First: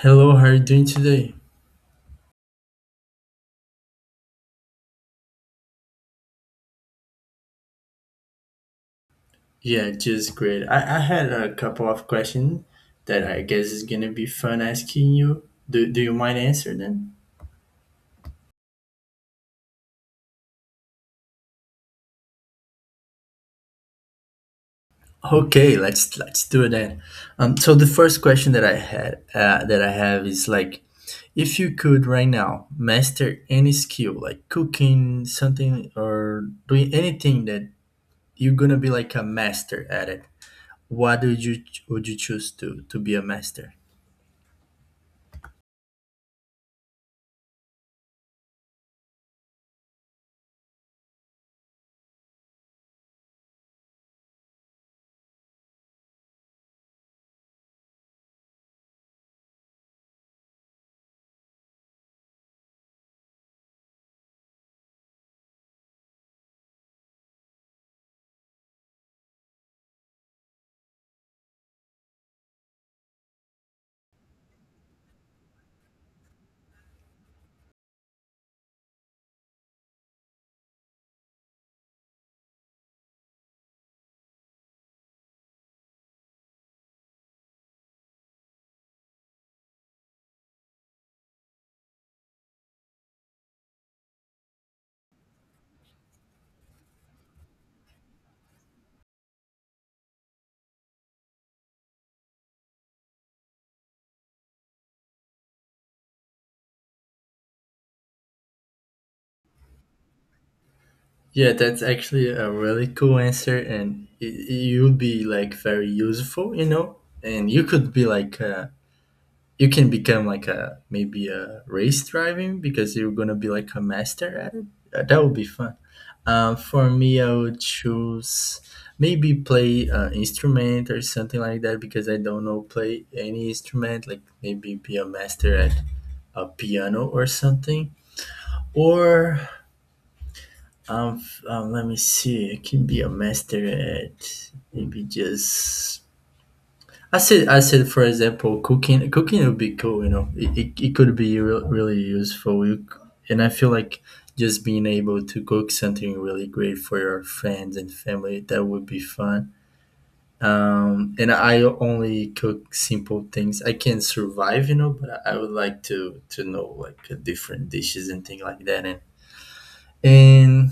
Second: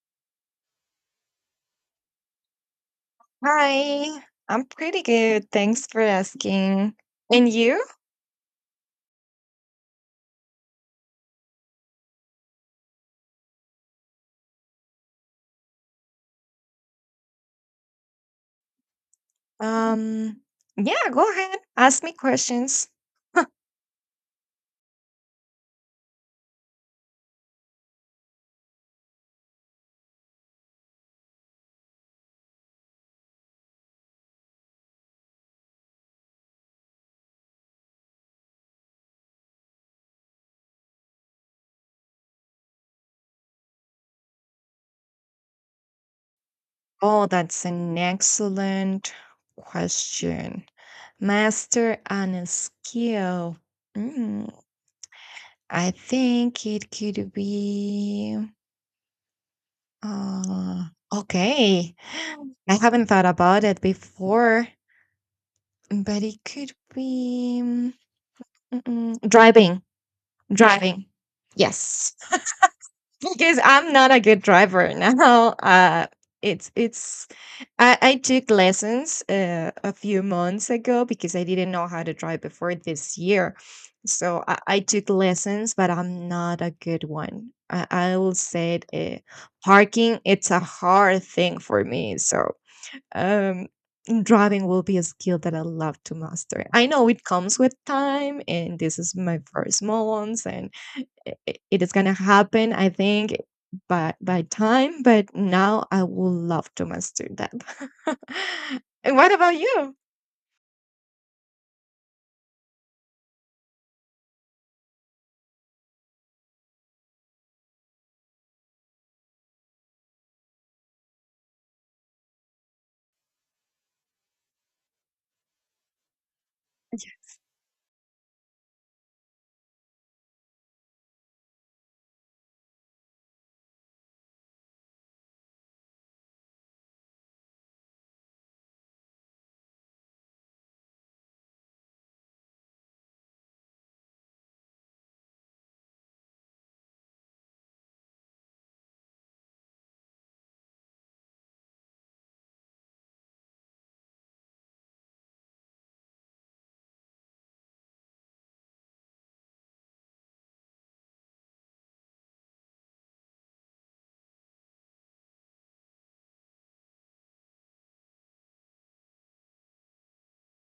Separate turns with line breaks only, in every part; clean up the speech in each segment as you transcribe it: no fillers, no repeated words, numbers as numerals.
Hello, how are you doing today?
Hi, I'm pretty good. Thanks for asking. And you?
Yeah, just great. I had a couple of questions that I guess is gonna be fun asking you. Do you mind answer them?
Um, yeah, go ahead. Ask me questions.
Okay, let's do that. So the first question that I had that I have is like, if you could right now master any skill like cooking something or doing anything that you're gonna be like a master at it, what would you choose to be a master?
Oh, that's an excellent question. Master on a skill. Mm, I think it could be. Uh, okay. I haven't thought about it before, but it could be driving. Driving. Yes. Because I'm not a good driver now. It's I took lessons a few months ago because I didn't know how to drive before this year. So I took lessons, but I'm not a good one. I will say it, parking it's a hard thing for me. So um, driving will be a skill that I love to master. I know it comes with time, and this is my first months, and it is gonna happen, I think, by time. But now I would love to master that. And what about you?
Yeah, that's actually a really cool answer, and it would be like very useful, you know. And you could be like, you can become like a maybe a race driving because you're gonna be like a master at it. That would be fun. For me, I would choose maybe play an instrument or something like that because I don't know play any instrument. Like maybe be a master at a piano or something, or let me see. I can be a master at maybe just. I said, for example, cooking. Cooking would be cool, you know. It could be really useful. And I feel like just being able to cook something really great for your friends and family that would be fun. And I only cook simple things. I can survive, you know, but I would like to know like different dishes and things like that. And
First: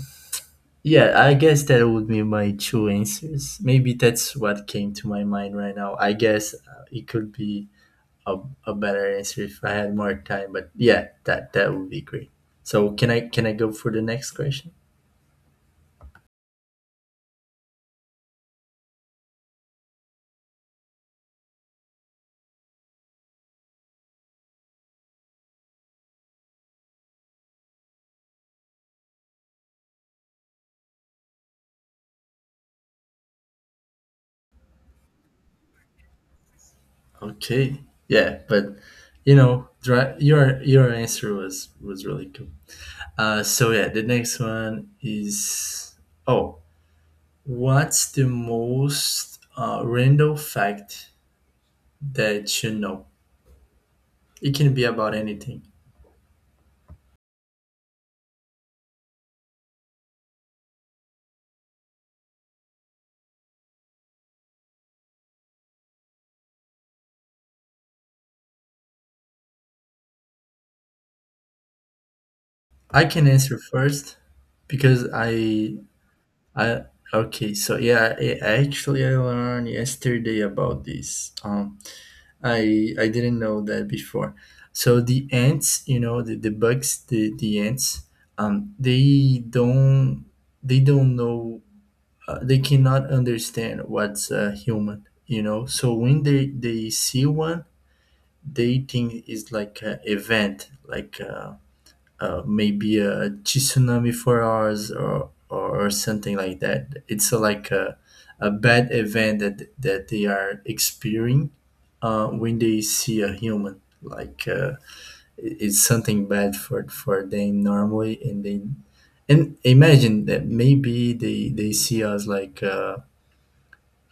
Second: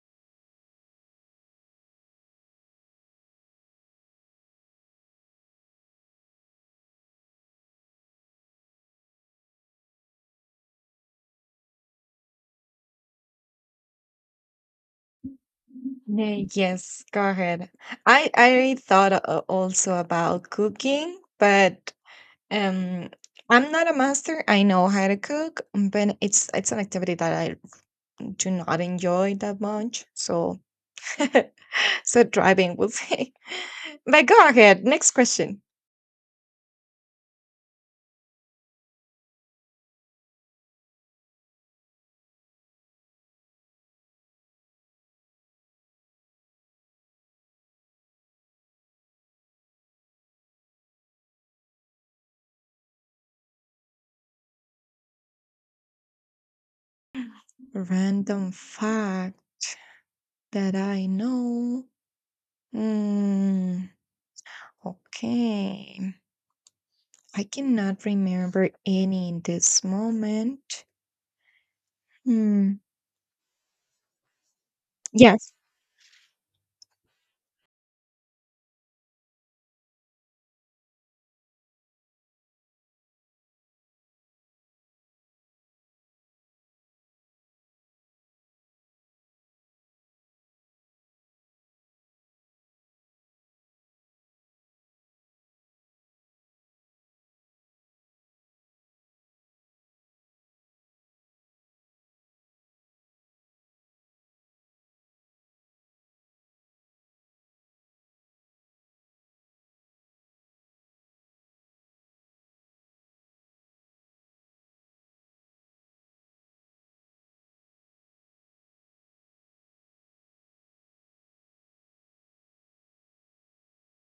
yeah, I guess that would be my two answers. Maybe that's what came to my mind right now. I guess it could be a, a better answer if I had more time, but yeah, that would be great. So can I go for the next question?
Nay, yes, go ahead. I thought also about cooking, but um, I'm not a master. I know how to cook, but it's an activity that I do not enjoy that much. So so driving will say. But go ahead. Next question.
Okay. Yeah, but you know, your answer was really cool. So yeah, the next one is oh, what's the most random fact that you know? It can be about anything.
Random fact. That I know? Mm, okay. I cannot remember any in this moment. Hmm.
I can answer first because I
Yes.
I okay, so yeah, I learned yesterday about this. I didn't know that before. So the ants, you know, the bugs, the ants, um they don't they don't know they cannot understand what's a human, you know. So when they see one, they think it's like an event, like maybe a tsunami for ours, or, or something like that. It's like a bad event that they are experiencing when they see a human. Like it's something bad for them normally, and they — and imagine that maybe they see us like. Uh,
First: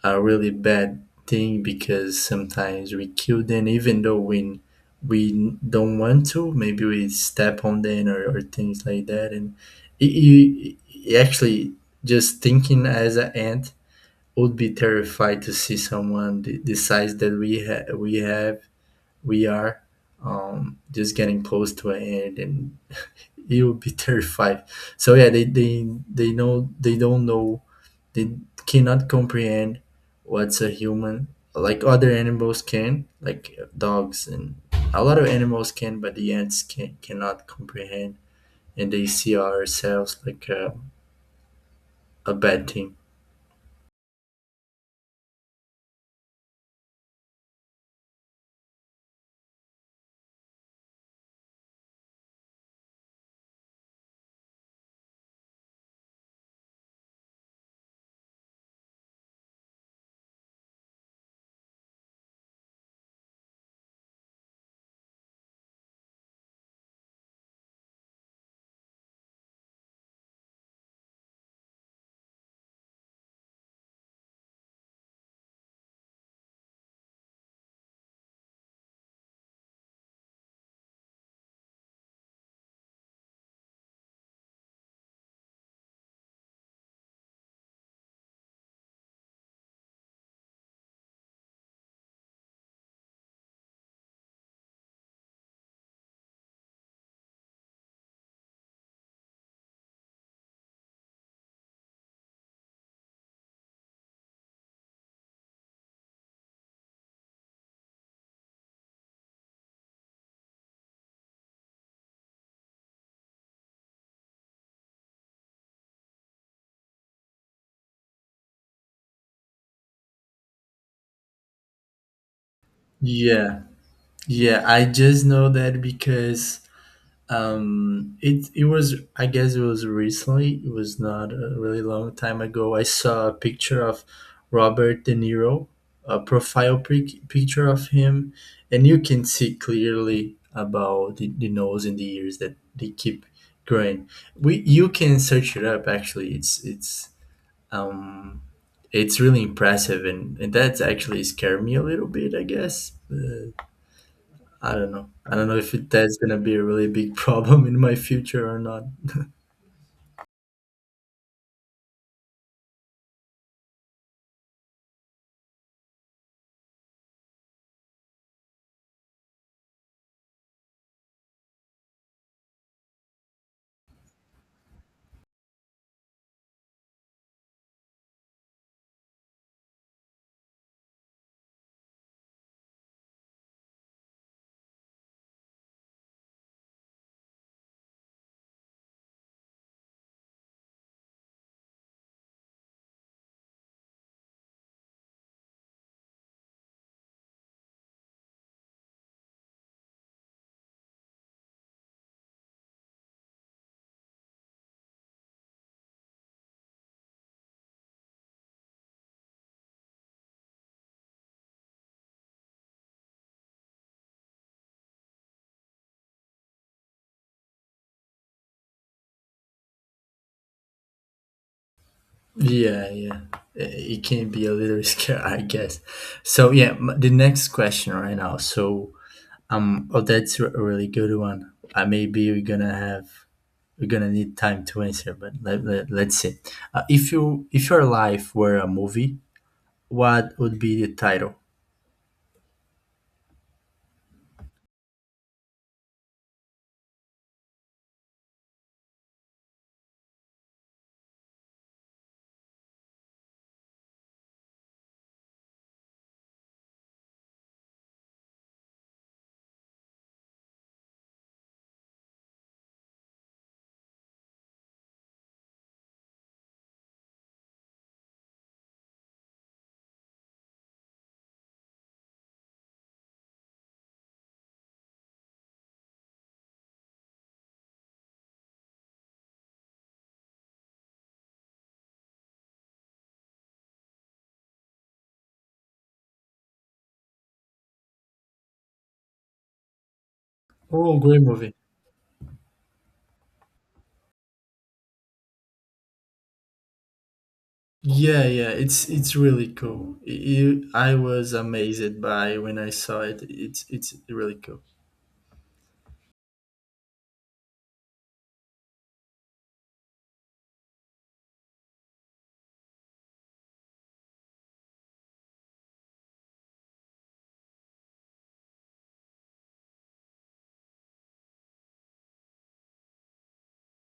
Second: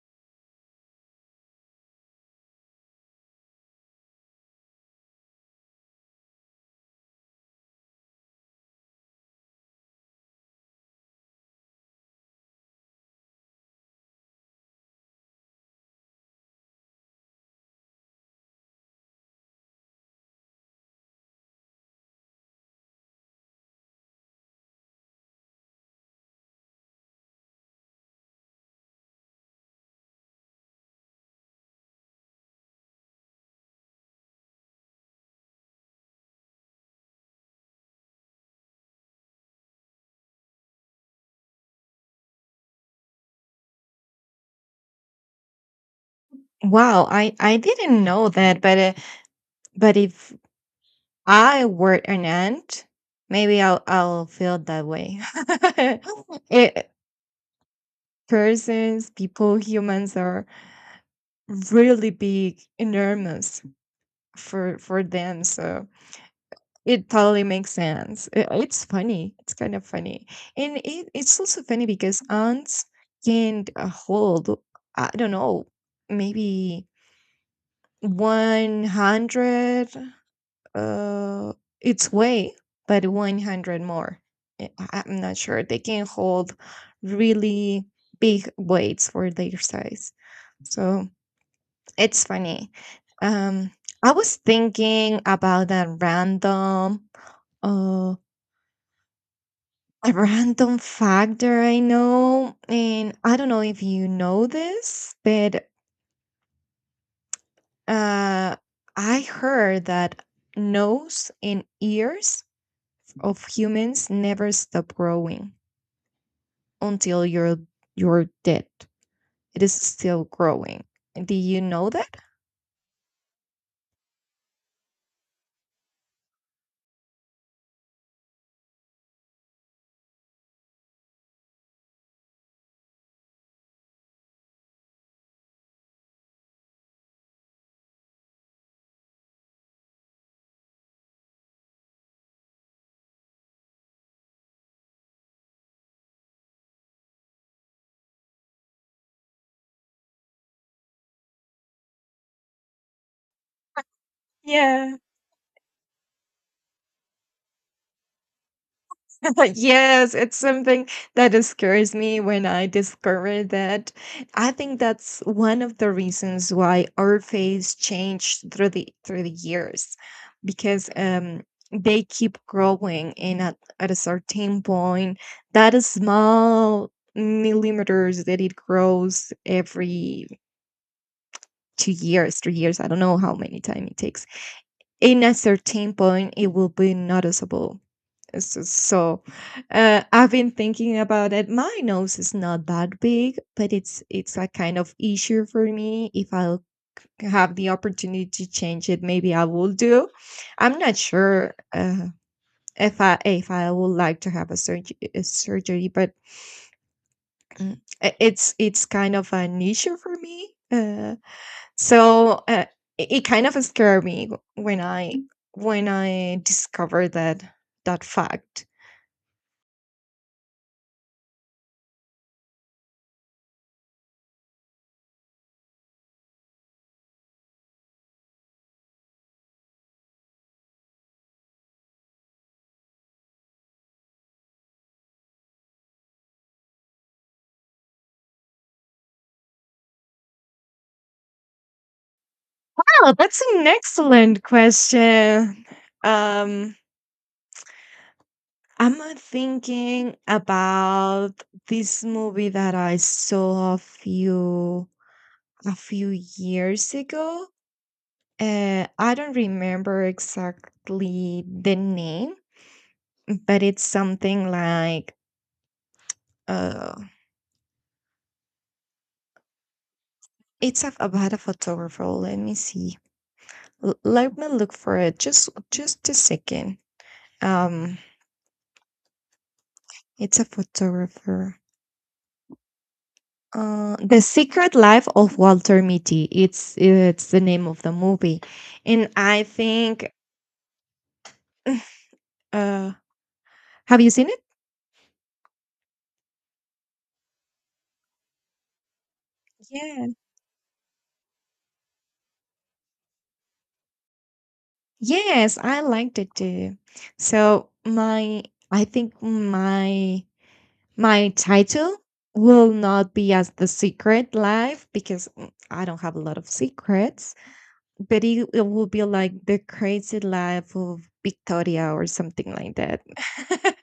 a really bad thing, because sometimes we kill them even though we don't want to. Maybe we step on them, or things like that. And it actually, just thinking as an ant, would be terrified to see someone the size that we have, we are, just getting close to an ant, and it would be terrified. So yeah, they know they don't know, they cannot comprehend what's a human, like other animals can, like dogs and a lot of animals can, but the ants cannot comprehend, and they see ourselves like a bad thing.
Wow, I didn't know that, but if I were an ant, maybe I'll feel that way. It, persons, people, humans are really big, enormous for them. So it totally makes sense. I it's funny. It's kind of funny. And it's also funny because ants can hold, I don't know, maybe 100 uh, its way, but 100 more. I'm not sure. They can hold really big weights for their size. So it's funny. Um, I was thinking about that random. uh, A random factor I know, and I don't know if you know this, but uh, I heard that nose and ears of humans never stop growing until you're dead. It is still growing. Do you know that?
Yeah, yeah, I just know that because it was, I guess it was recently, it was not a really long time ago. I saw a picture of Robert De Niro, a profile picture of him, and you can see clearly about the nose and the ears that they keep growing. We You can search it up, actually. Um it's really impressive, and that's actually scared me a little bit, I guess. I don't
Yeah.
know. I don't know if that's gonna be a really big problem in my future or not.
Yes, it's something that scares me when I discover that. I think that's one of the reasons why our faiths change through the years, because they keep growing, and at a certain point, that is small millimeters that it grows every 2 years, 3 years. I don't know how many time it takes. In a certain point, it will be noticeable. So, I've been thinking about it. My nose is not that big, but it's a kind of issue for me. If I'll have the opportunity to change it, maybe I will do. I'm not sure if I would like to have a, a surgery, but mm, it's kind of an issue for me. So it, it kind of scared me when I when I discovered that that fact.
Yeah, yeah. Eh, it can be a little scary, I guess. So yeah, the next question right now. So oh, that's a really good one. Maybe we're gonna have, we're gonna need time to answer, but let's see. If you — if your life were a movie, what would be the title?
Oh, that's an excellent question. Um, I'm thinking about this movie that I saw a few years ago. I don't remember exactly the name, but it's something like uh, it's a, about a photographer. Let me see. Let me look for it. Just a second. Um, it's a photographer. The Secret Life of Walter Mitty. It's the name of the movie, and I think.
Oh, great movie.
Uh, have you seen it?
Yeah, yeah, it's really cool.
Yeah.
You, I was amazed by when I saw it. It's really cool.
Yes, I liked it too. So I think my title will not be as the Secret Life because mm, I don't have a lot of secrets. But it will be like the crazy life of Victoria or something like that,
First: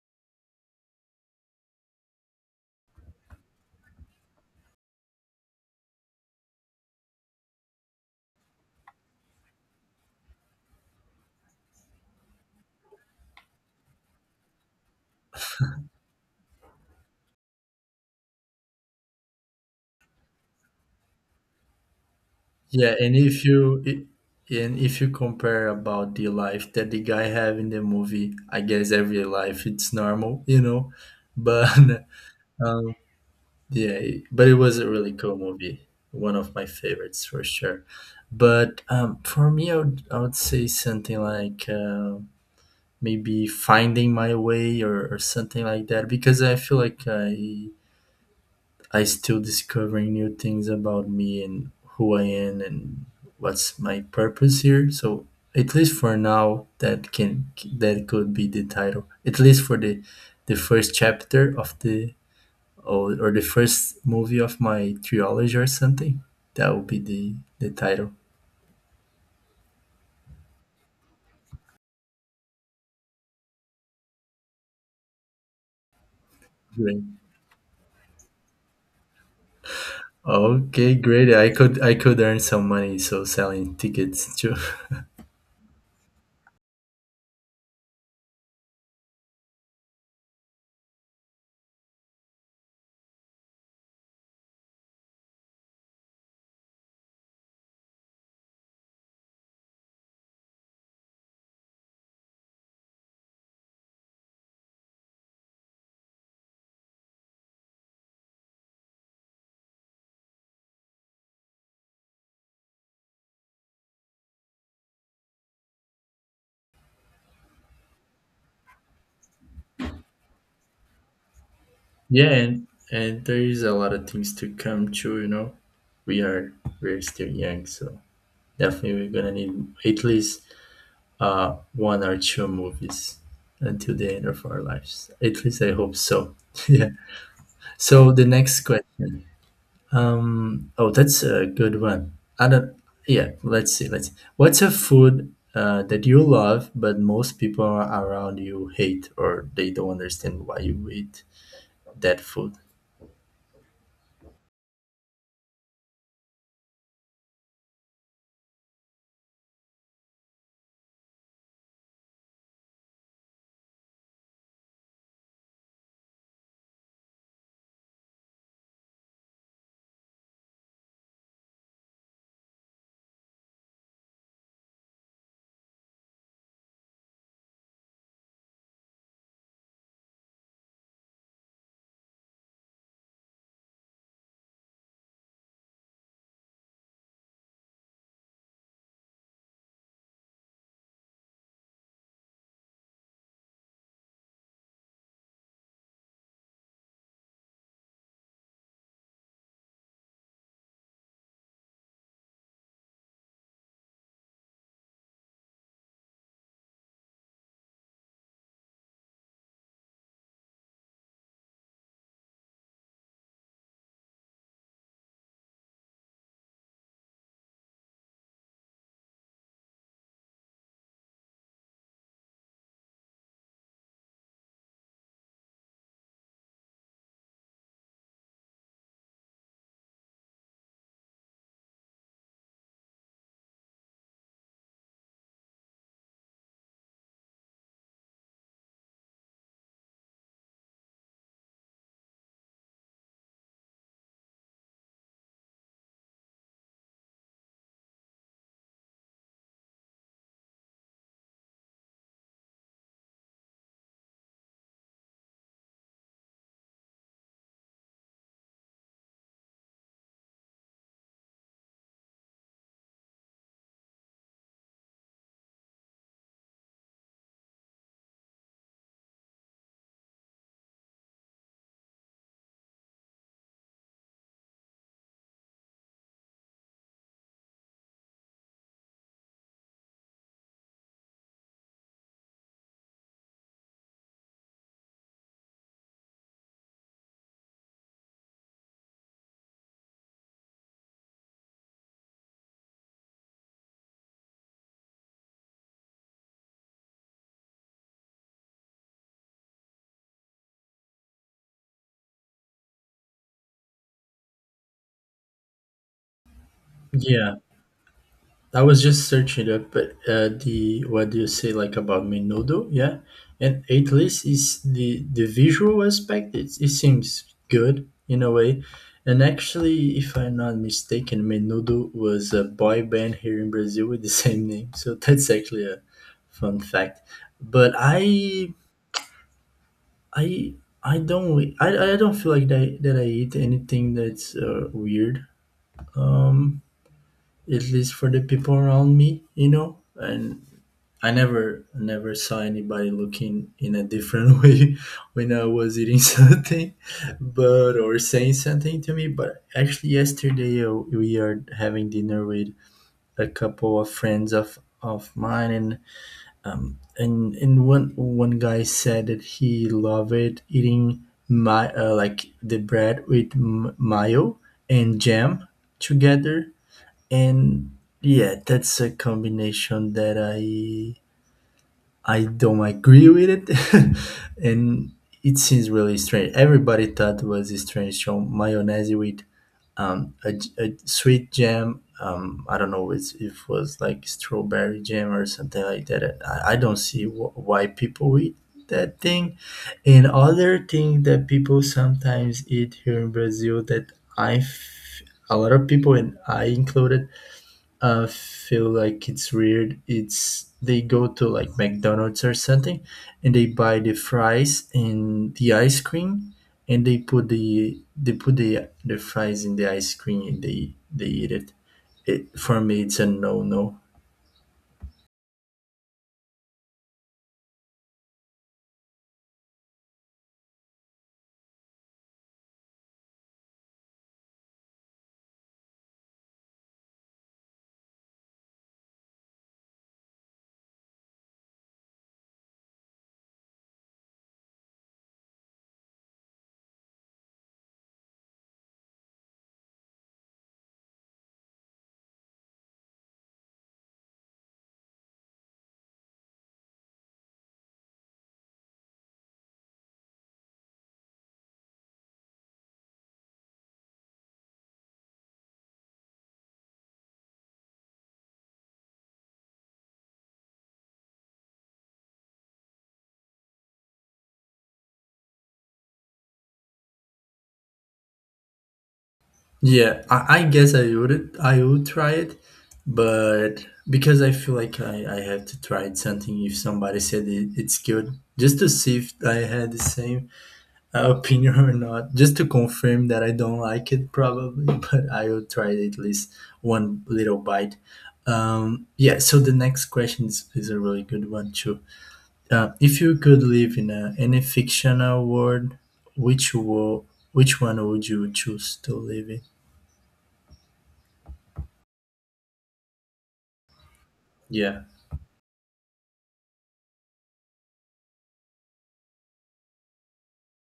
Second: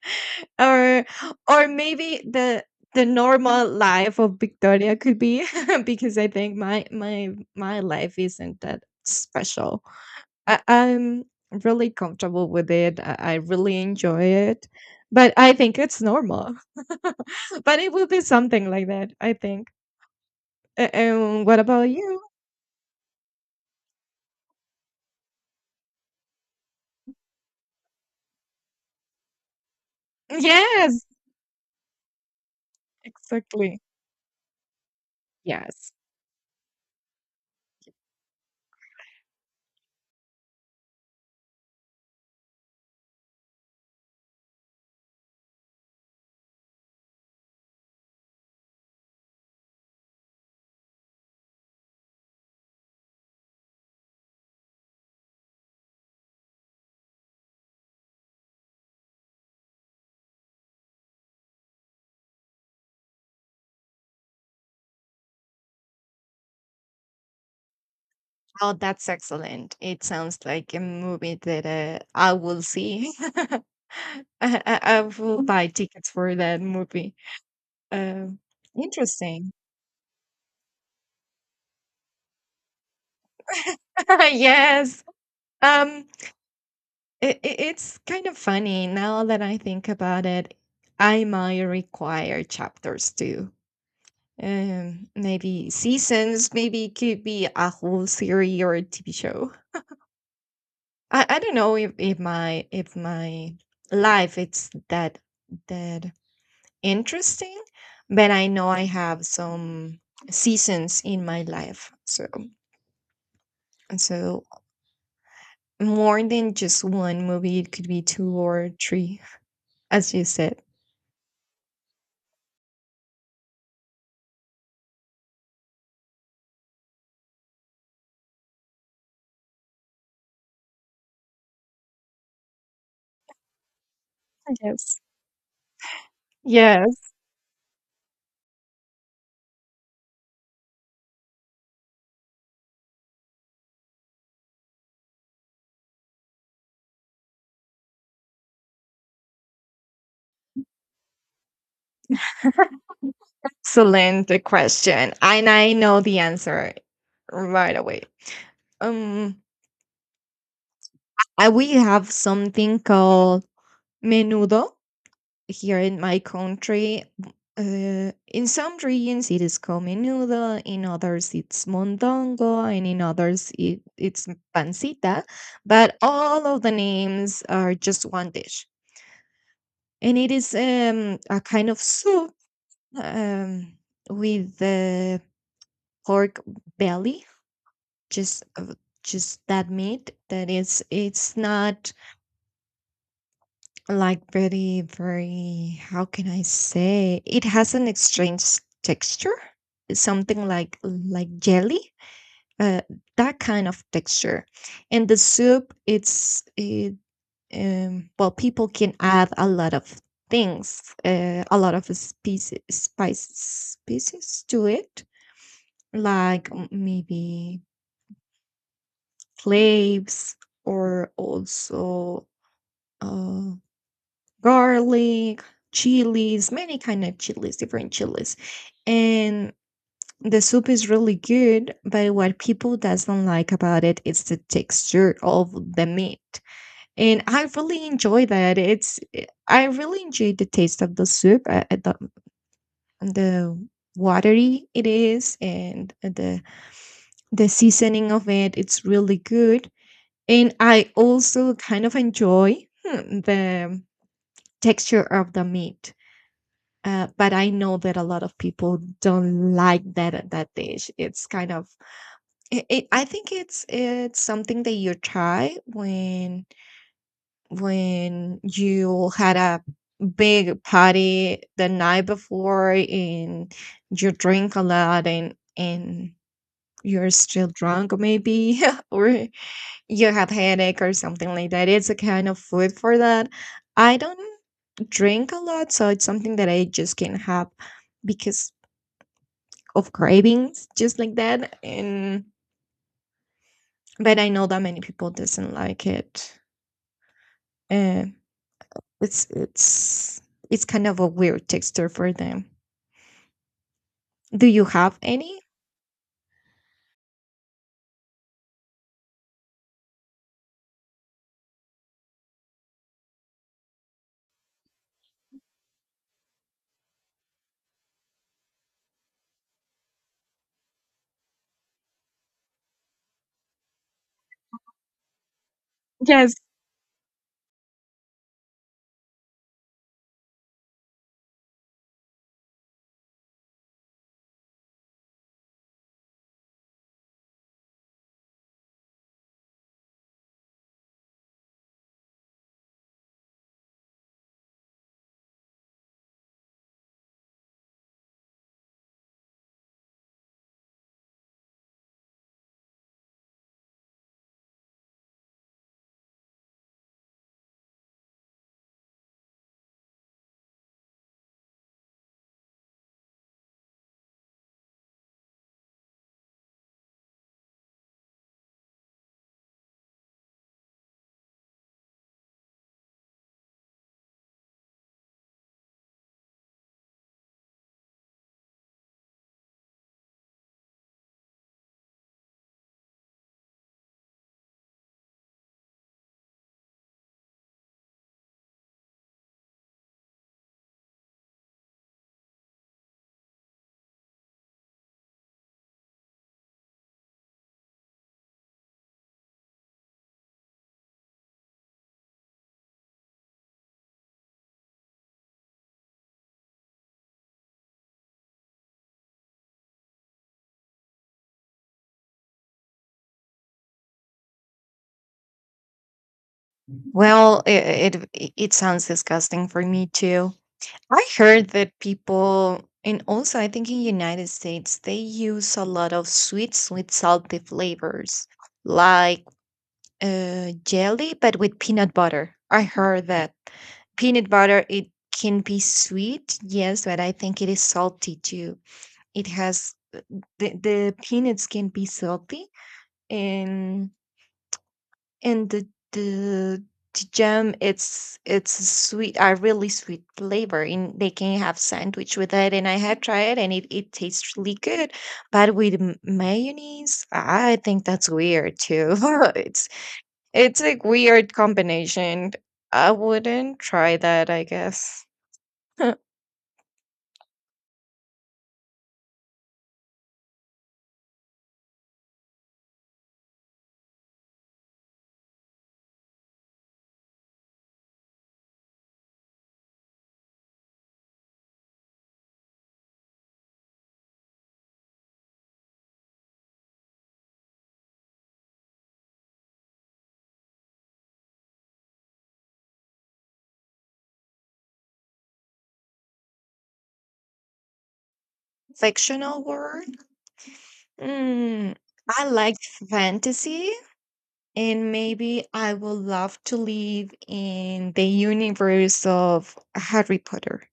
or or maybe the normal life of Victoria could be because I think my life isn't that special. I'm really comfortable with it. I really enjoy it, but I think it's normal. But it will be something like that. I think. And what about you?
Yeah, and if you and if you compare about the life that the guy have in the movie, I guess every life it's normal, you know.
Yes,
But um,
exactly.
yeah, but it was a really cool movie.
Yes.
One of my favorites for sure. But for me, I would say something like. Maybe finding my way, or something like that, because I feel like I still discovering new things about me and who I am and what's my purpose here. So at least for now, that can that could be the title. At least for the first chapter of the, or the first movie of my trilogy or something. That would be the title.
Oh, that's excellent. It sounds like a movie that I will see. I, I will buy tickets for that
Great.
movie. Um, interesting.
Okay, great. I could earn some money so selling tickets too.
Yes. Um, it, it's kind of funny now that I think about it. I might require chapters too. Maybe seasons. Maybe it could be a whole series or a TV show. I don't know if, if my life it's that interesting, but I know I have some seasons in my life. So and so more than just one movie, it could be two or three, as you said.
Yeah, and there is a lot of things to come too, you know. We are we're still young, so definitely we're gonna need at least one or two movies until the end of our
Yes.
lives. At least I hope so. Yeah.
Yes.
So the next question. Um, oh, that's a good one. I don't Yeah, let's see. What's a food that you love but most people around you hate, or they don't understand why you eat that food?
Excellent question. And I know the answer right away. Um, I we have something called menudo here in my country, in some regions it is cominudo, in others it's mondongo, and in others it's pancita. But all of the names are just one dish, and it is a kind of soup um, with the pork belly, just uh, just that meat that is it's not like very, very, how can I say? It has an strange texture, something like jelly, uh, that kind of texture. And the soup, it, well, people can add a lot of things, a lot of species, spices, species to it, like maybe cloves or also uh, garlic, chilies, many kind of chilies, different chilies. And the soup is really good, but what people doesn't like about it is the texture of the meat. And I really enjoy that. It's eh, I really enjoy the taste of the soup, the watery it is, and the seasoning of it. It's really good, and I also kind of enjoy hmm, the texture of the meat. But I know that a lot of people don't like that dish. It's kind of I think it's something that you try when you had a big party the night before and you drink a lot and you're still drunk maybe or you have headache or something like that. It's a kind of food for that. I don't drink a lot, so it's something that I just can have because of cravings just like that. And but I know that many people doesn't like it, uh, it's it's it's kind of a weird texture for them. Do you have any?
Yeah. I was just searching it up, but the what do you say like about Menudo? Yeah, and at least is the visual aspect. It seems good in a way, and actually, if I'm not mistaken, Menudo was a boy band here in Brazil with the same name. So that's actually a
Yes.
fun fact. But I I don't feel like that I eat anything that's weird. Um, at least for the people around me, you know. And I never saw anybody looking in a different way when I was eating something, but or saying something to me. But actually, yesterday we are having dinner with a couple of friends of mine, and and one guy said that he loved eating my like the bread with mayo and jam together, and yeah, that's a combination that I don't agree with it, and it seems really strange. Everybody thought it was strange. So mayonnaise with a sweet jam. I don't know it's, if it was like strawberry jam or something like that. I don't see why people eat that thing. And other thing that people sometimes eat here in Brazil that I, f- a lot of people, and I included, I feel like it's weird. It's they go to like McDonald's or something, and they buy the fries and the ice cream, and they put the — they put the fries in the ice cream and they eat it. It for me, it's a no no.
Well it, it sounds disgusting for me too. I heard that people and also I think in United States they use a lot of sweet salty flavors like jelly, but with peanut butter. I heard that peanut butter it can be sweet, yes, but I think it is salty too. It has the peanuts can be salty, and and the the jam it's a really sweet flavor and they can have sandwich with it. And I had tried it and it, it tastes really good, but with mayonnaise I think that's weird too. It it's a weird combination. I wouldn't try that, I guess.
Yeah, I guess I would try it, but because I feel like I have to try it something if somebody said it, it's good just to see if I had the same opinion or not, just to confirm that I don't like it, probably, but I will try at least one little bite. Yeah, so the next question is a really good one, too. If you could live in a, any fictional world, which wo- which one would you choose to live in?
Fictional world? Mm, I like fantasy,
Yeah.
and maybe I would love to live in the universe of Harry Potter.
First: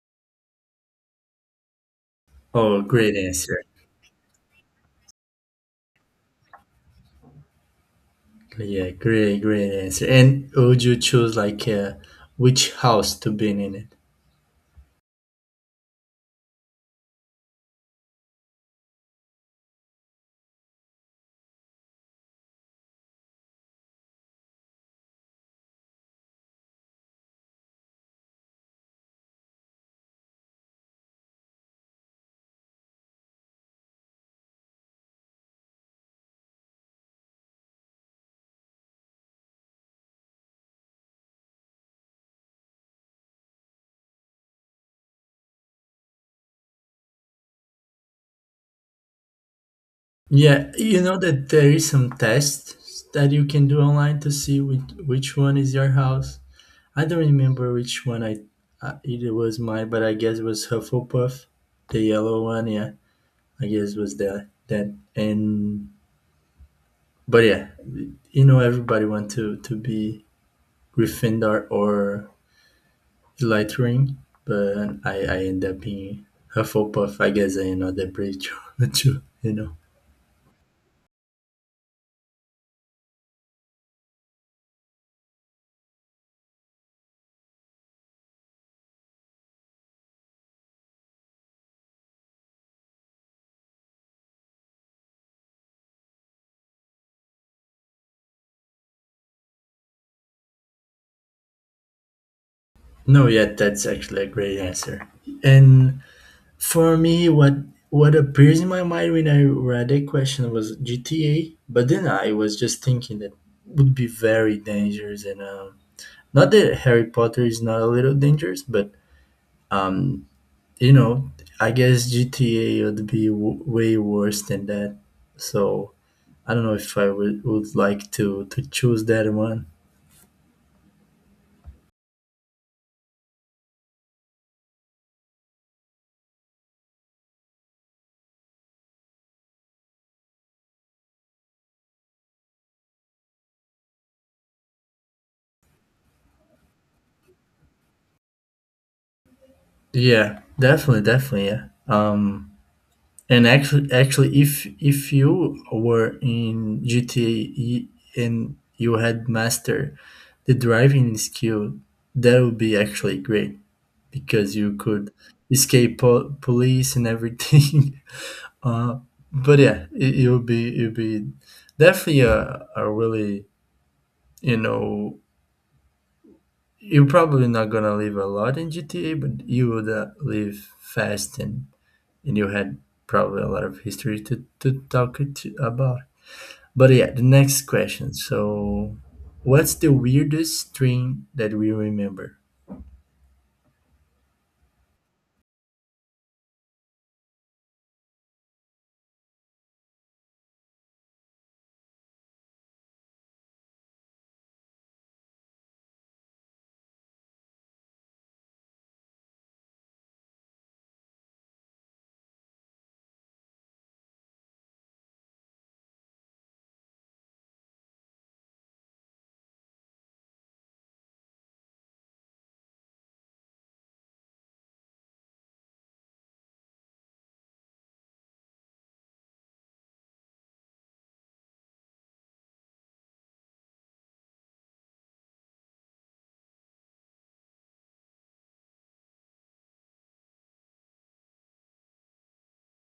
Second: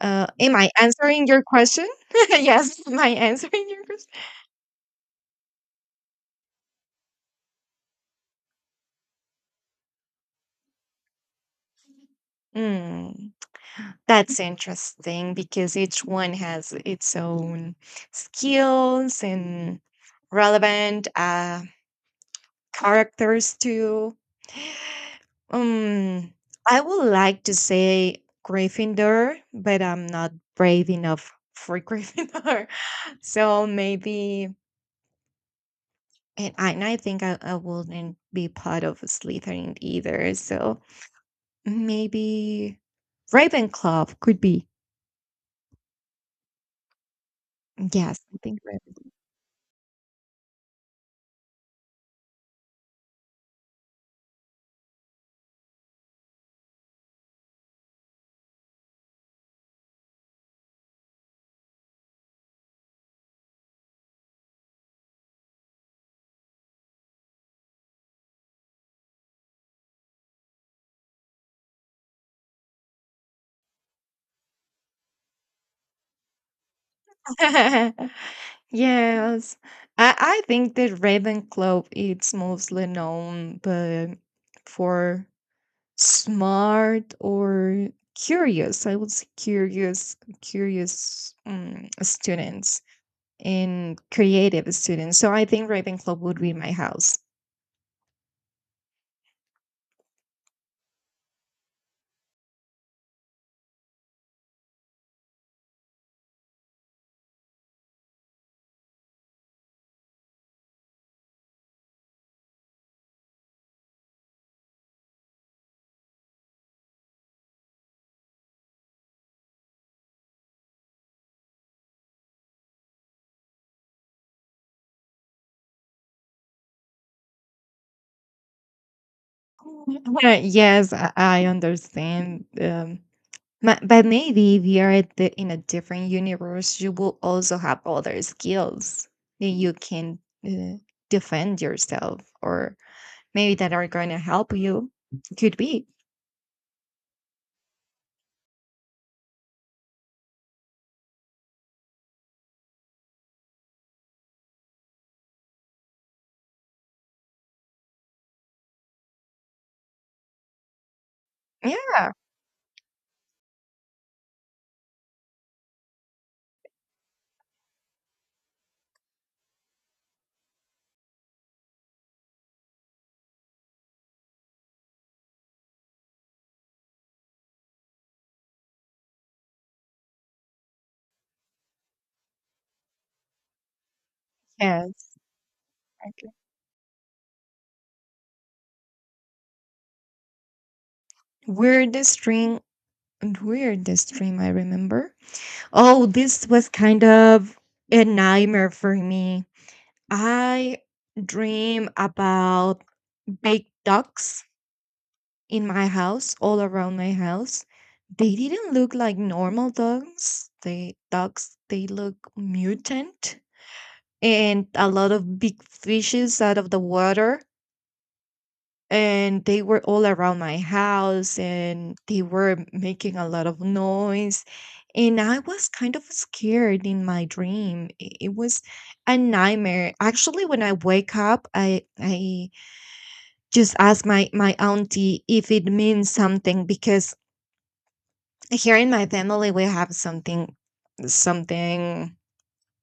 Am I answering your question? Yes,
Oh,
am I
great answer.
answering your question?
Yeah, great answer. And would you choose like which house to
Mm,
be in it?
that's interesting because each one has its own skills and relevant characters too. Um, I would like to say Gryffindor, but I'm not brave enough for Gryffindor. So maybe, and I think I wouldn't be part of Slytherin either. So maybe Ravenclaw could be. Yes, I think Ravenclaw.
Yeah, you know that there is some tests that you can do online to see which one is your house. I don't remember which one I it was mine, but I guess it was Hufflepuff, the yellow one. Yeah, I guess it was that, and but yeah, you know everybody want to be Gryffindor or Slytherin, but I end up being Hufflepuff. I guess I know the bridge too. You
Yes,
know.
I think that Ravenclaw it's mostly known, but for smart or curious, I would say curious students and creative students, so I think Ravenclaw would be my house.
No, yeah, that's actually a great answer. And for me, what appears in my mind when I read that question was GTA, but then I was just thinking that would be very dangerous, and not that Harry Potter is not a little dangerous, but um, you know, I guess GTA would be way worse than that. So I don't know if I would like to choose that one.
Yes, I understand, but maybe if you are at in a different universe you will also have other skills that you can uh, defend yourself or maybe that are going to help you, could be.
Yeah, definitely, yeah. And actually, if you were in GTA and you had mastered the driving
Yeah.
skill, that would be actually great because you could escape police and everything. uh, but yeah, it would be definitely a really you know you're probably not gonna live a lot in GTA, but you would live fast and you had probably a lot of history to
Yes,
talk it about.
okay.
But yeah, the next question. So, what's the weirdest dream that we
We
remember?
string, and weirdest dream I remember. Oh, this was kind of a nightmare for me. I dream about baked ducks in my house, all around my house. They didn't look like normal ducks. They they look mutant and a lot of big fishes out of the water. And they were all around my house and they were making a lot of noise and I was kind of scared in my dream. It was a nightmare actually. When I wake up I just ask my auntie if it means something, because here in my family we have something,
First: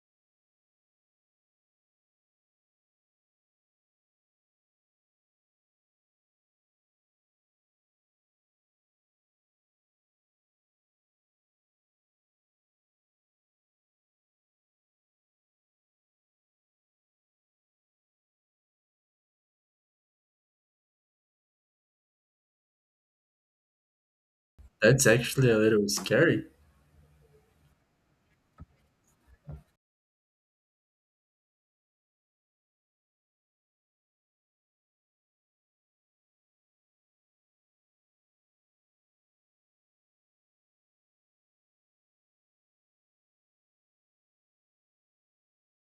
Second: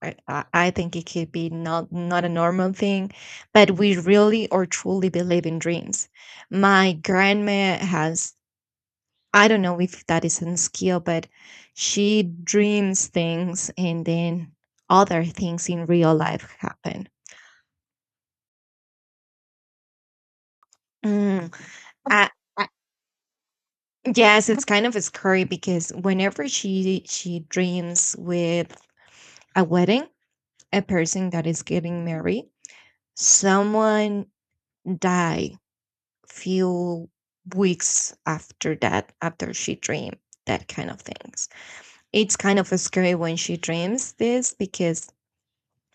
I think it could be not a normal thing, but we really or truly believe in dreams. My grandma has, I don't know if that is a skill, but she dreams things and then other things in real life happen. Mm, I, I, yes, it's kind of
That's
scary
actually a little
because
scary.
whenever she dreams with a wedding, a person that is getting married, someone die few weeks after that after she dreamed that kind of things. It's kind of scary when she dreams this because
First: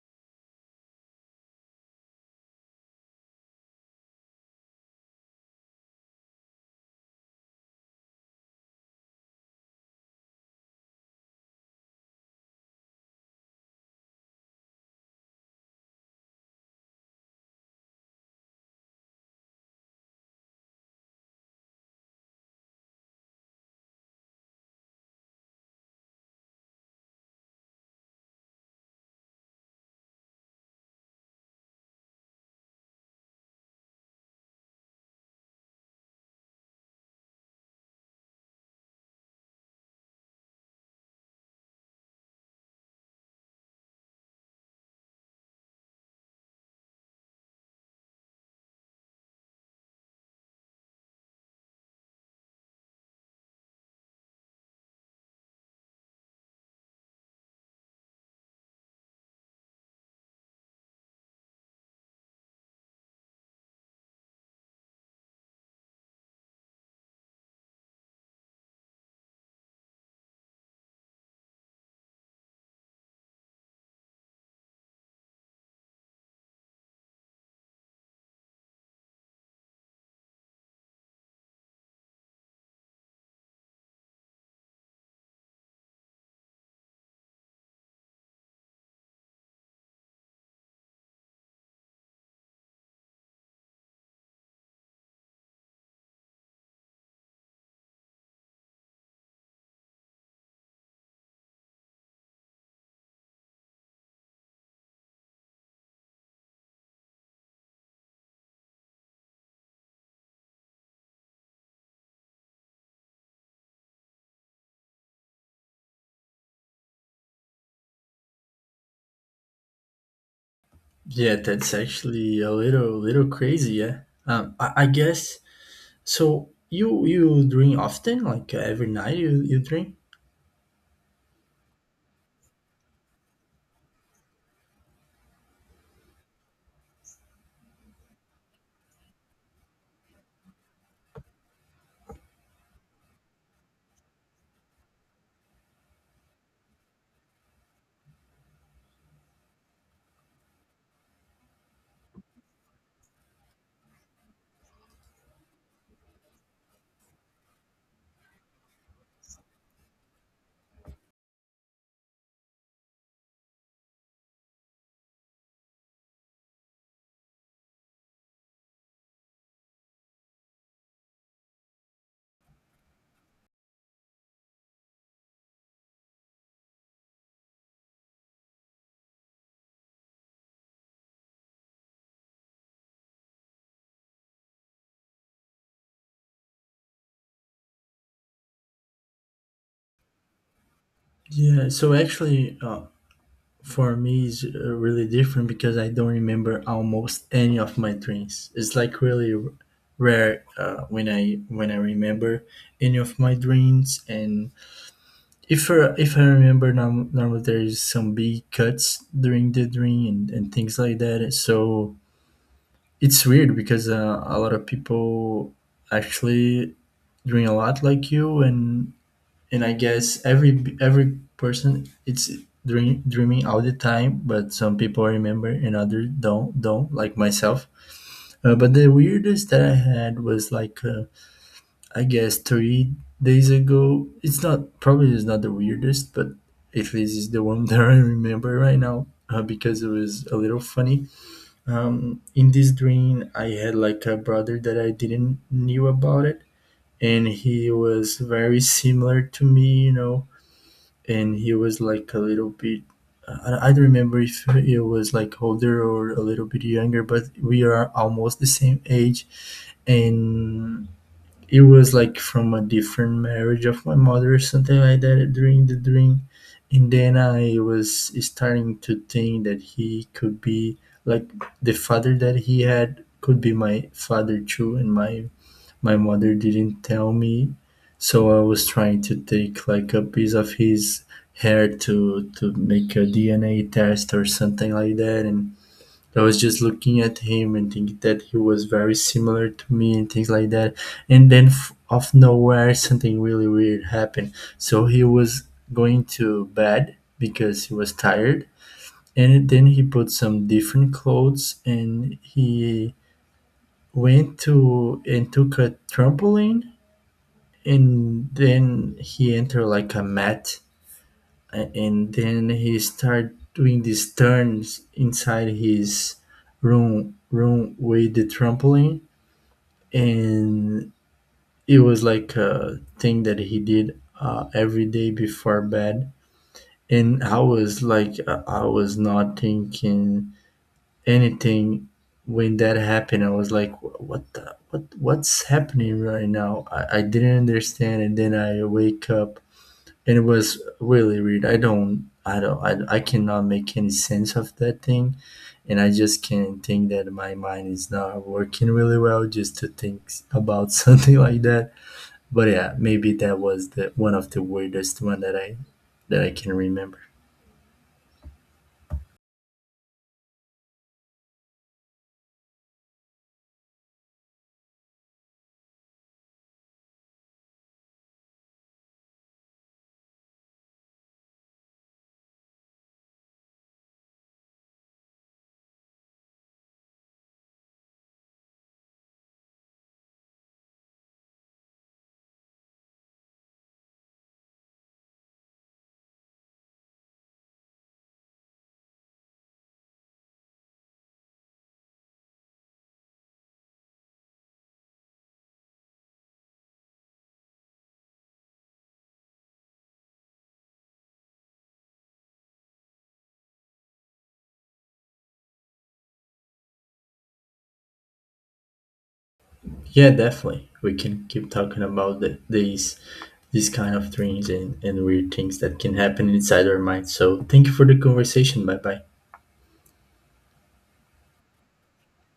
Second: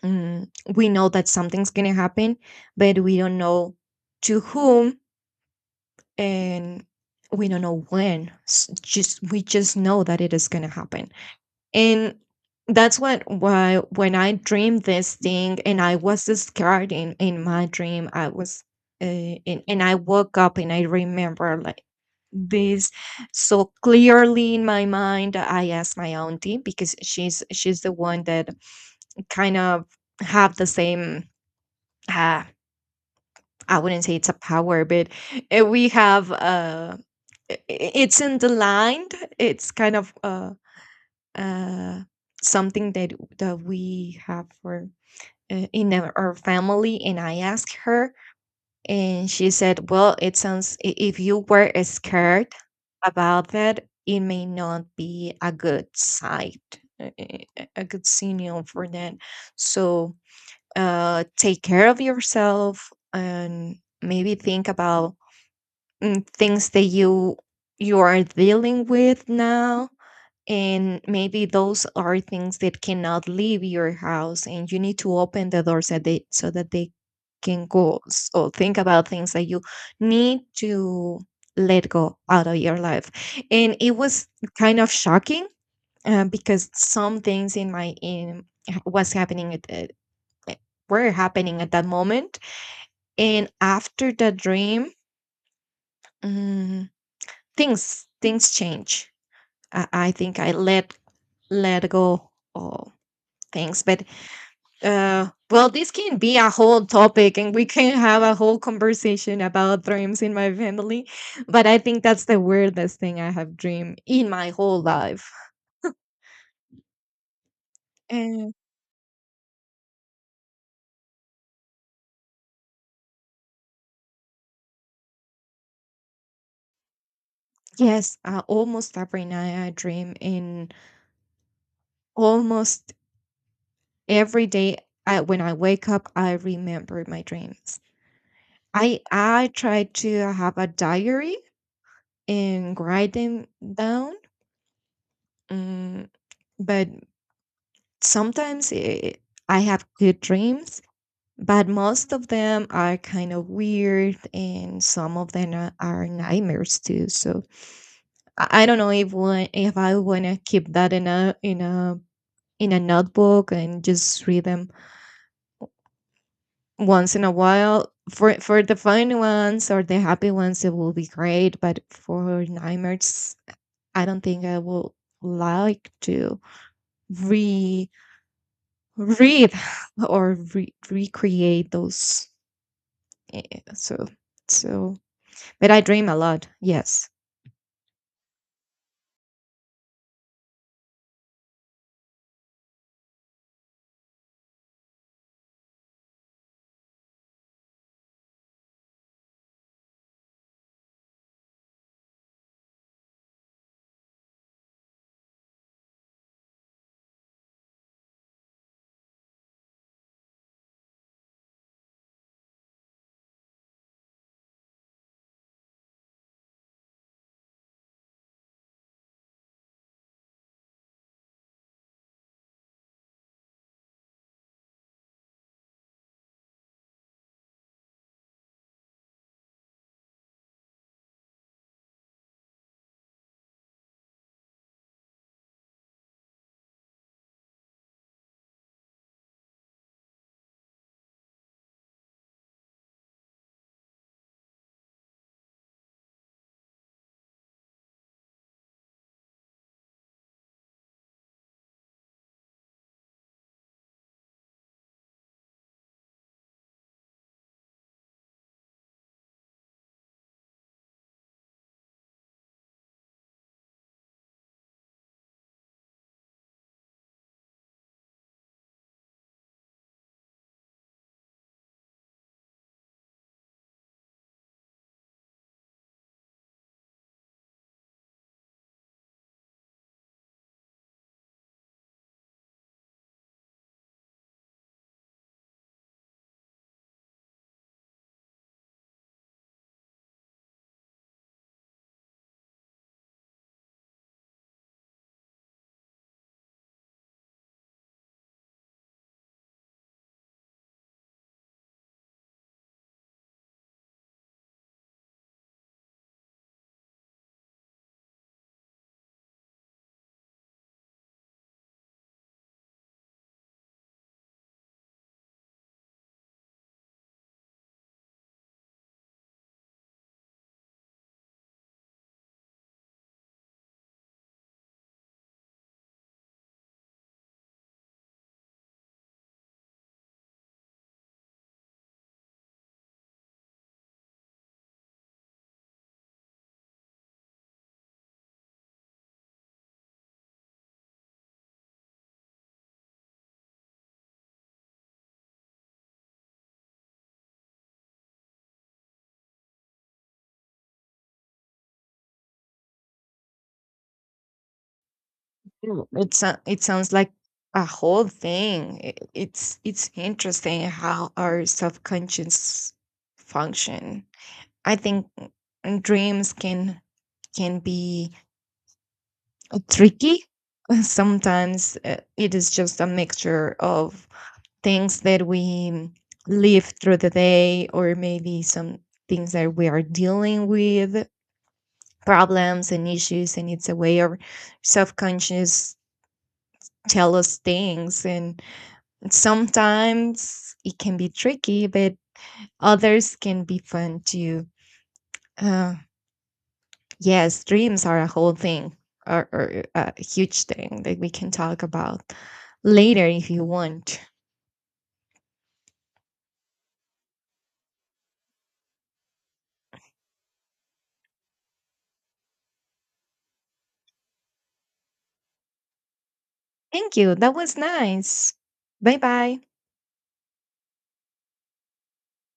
mm, we know that something's gonna happen, but we don't know to whom, and we don't know when just we just know that it is gonna happen. And that's what why, when I dreamed this thing and I was scared in my dream, I was and I woke up and I remember like this so clearly in my mind. I asked my auntie because she's the one that kind of have the same, uh, I wouldn't say it's a power, but we have, it's in the line. It's kind of uh something that that we have for, in our family. And I asked her, and she said, "Well, it sounds, if you were scared about that, it may not be a good sight, a good signal for that. So take care of yourself and maybe think about things that you are dealing with now, and maybe those are things that cannot leave your house, and you need to open the doors that they, so that they can go. So think about things that you need to let go out of your life." And it was kind of shocking, because some things in my in was happening at were happening at that moment. And after the dream, mm, things change. I think I let go. Oh, things, but well, this can be a whole topic, and we can have a whole conversation about dreams in my family. But I think that's the weirdest thing I have dreamed in my whole life. And
Yeah, that's actually a little crazy. Yeah. I guess so. You dream
yes,
often, like every
almost
night
every
you
night I
dream.
dream, and almost every day I, when I wake up, I remember my dreams. I try to have a diary and write them down. mm, but sometimes I have good dreams, but most of them are kind of weird, and some of them are nightmares too. So I don't know if I want to keep that in a in a in a notebook and just read them once in a while. For the fun ones or the happy ones, it will be great, but for nightmares I don't think I will like to re read or recreate those. Eh, so so But I dream a lot. Yes.
Yeah. So actually, for me is really different because I don't remember almost any of my dreams. It's like really rare when I remember any of my dreams. And if I remember normal, there is some big cuts during the dream and things like that. So it's weird because a lot of people actually dream a lot like you, and I guess every person it's dreaming all the time, but some people remember and others don't, like myself. But the weirdest that I had was like I guess 3 days ago. It's not probably is not the weirdest, but at least it's the one that I remember right now because it was a little funny. In this dream, I had like a brother that I didn't knew about it, and he was very similar to me, you know, and he was like a little bit. I don't remember if he was like older or a little bit younger, but we are almost the same age, and it was like from a different marriage of my mother or something like that during the dream. And then I was starting to think that he could be like the father that he had could be my father too, and my mother didn't tell me. So I was trying to take like a piece of his hair to make a dna test or something like that. And I was just looking at him and think that he was very similar to me and things like that. And then off nowhere, something really weird happened. So he was going to bed because he was tired. And then he put some different clothes and he went to and took a trampoline, and then he entered like a mat and then he started doing these turns inside his room with the trampoline. And it was like a thing that he did every day before bed. And I was like I was not thinking anything when that happened. I was like, "Wha- what the, what what's happening right now? I didn't understand." And then I wake up, and it was really weird. I don't, I cannot make any sense of that thing, and I just can think that my mind is not working really well just to think about something like that. But yeah, maybe that was the one of the weirdest one that I can
It sounds
remember.
like a whole thing. It's interesting how our subconscious function. I think dreams can be tricky. Sometimes it is just a mixture of things that we live through the day, or maybe some things that we are dealing with, problems and issues, and it's a way of subconscious tell us things. And sometimes it can be tricky, but others can be fun too. uh, yes, dreams are a whole thing, or a huge thing that we can talk about later if you want.
Yeah, definitely. We can keep talking about these kind of dreams and weird things that can happen inside our
Thank
mind.
you, that
So
was
thank you for the
nice.
conversation. Bye
Bye
bye.
bye.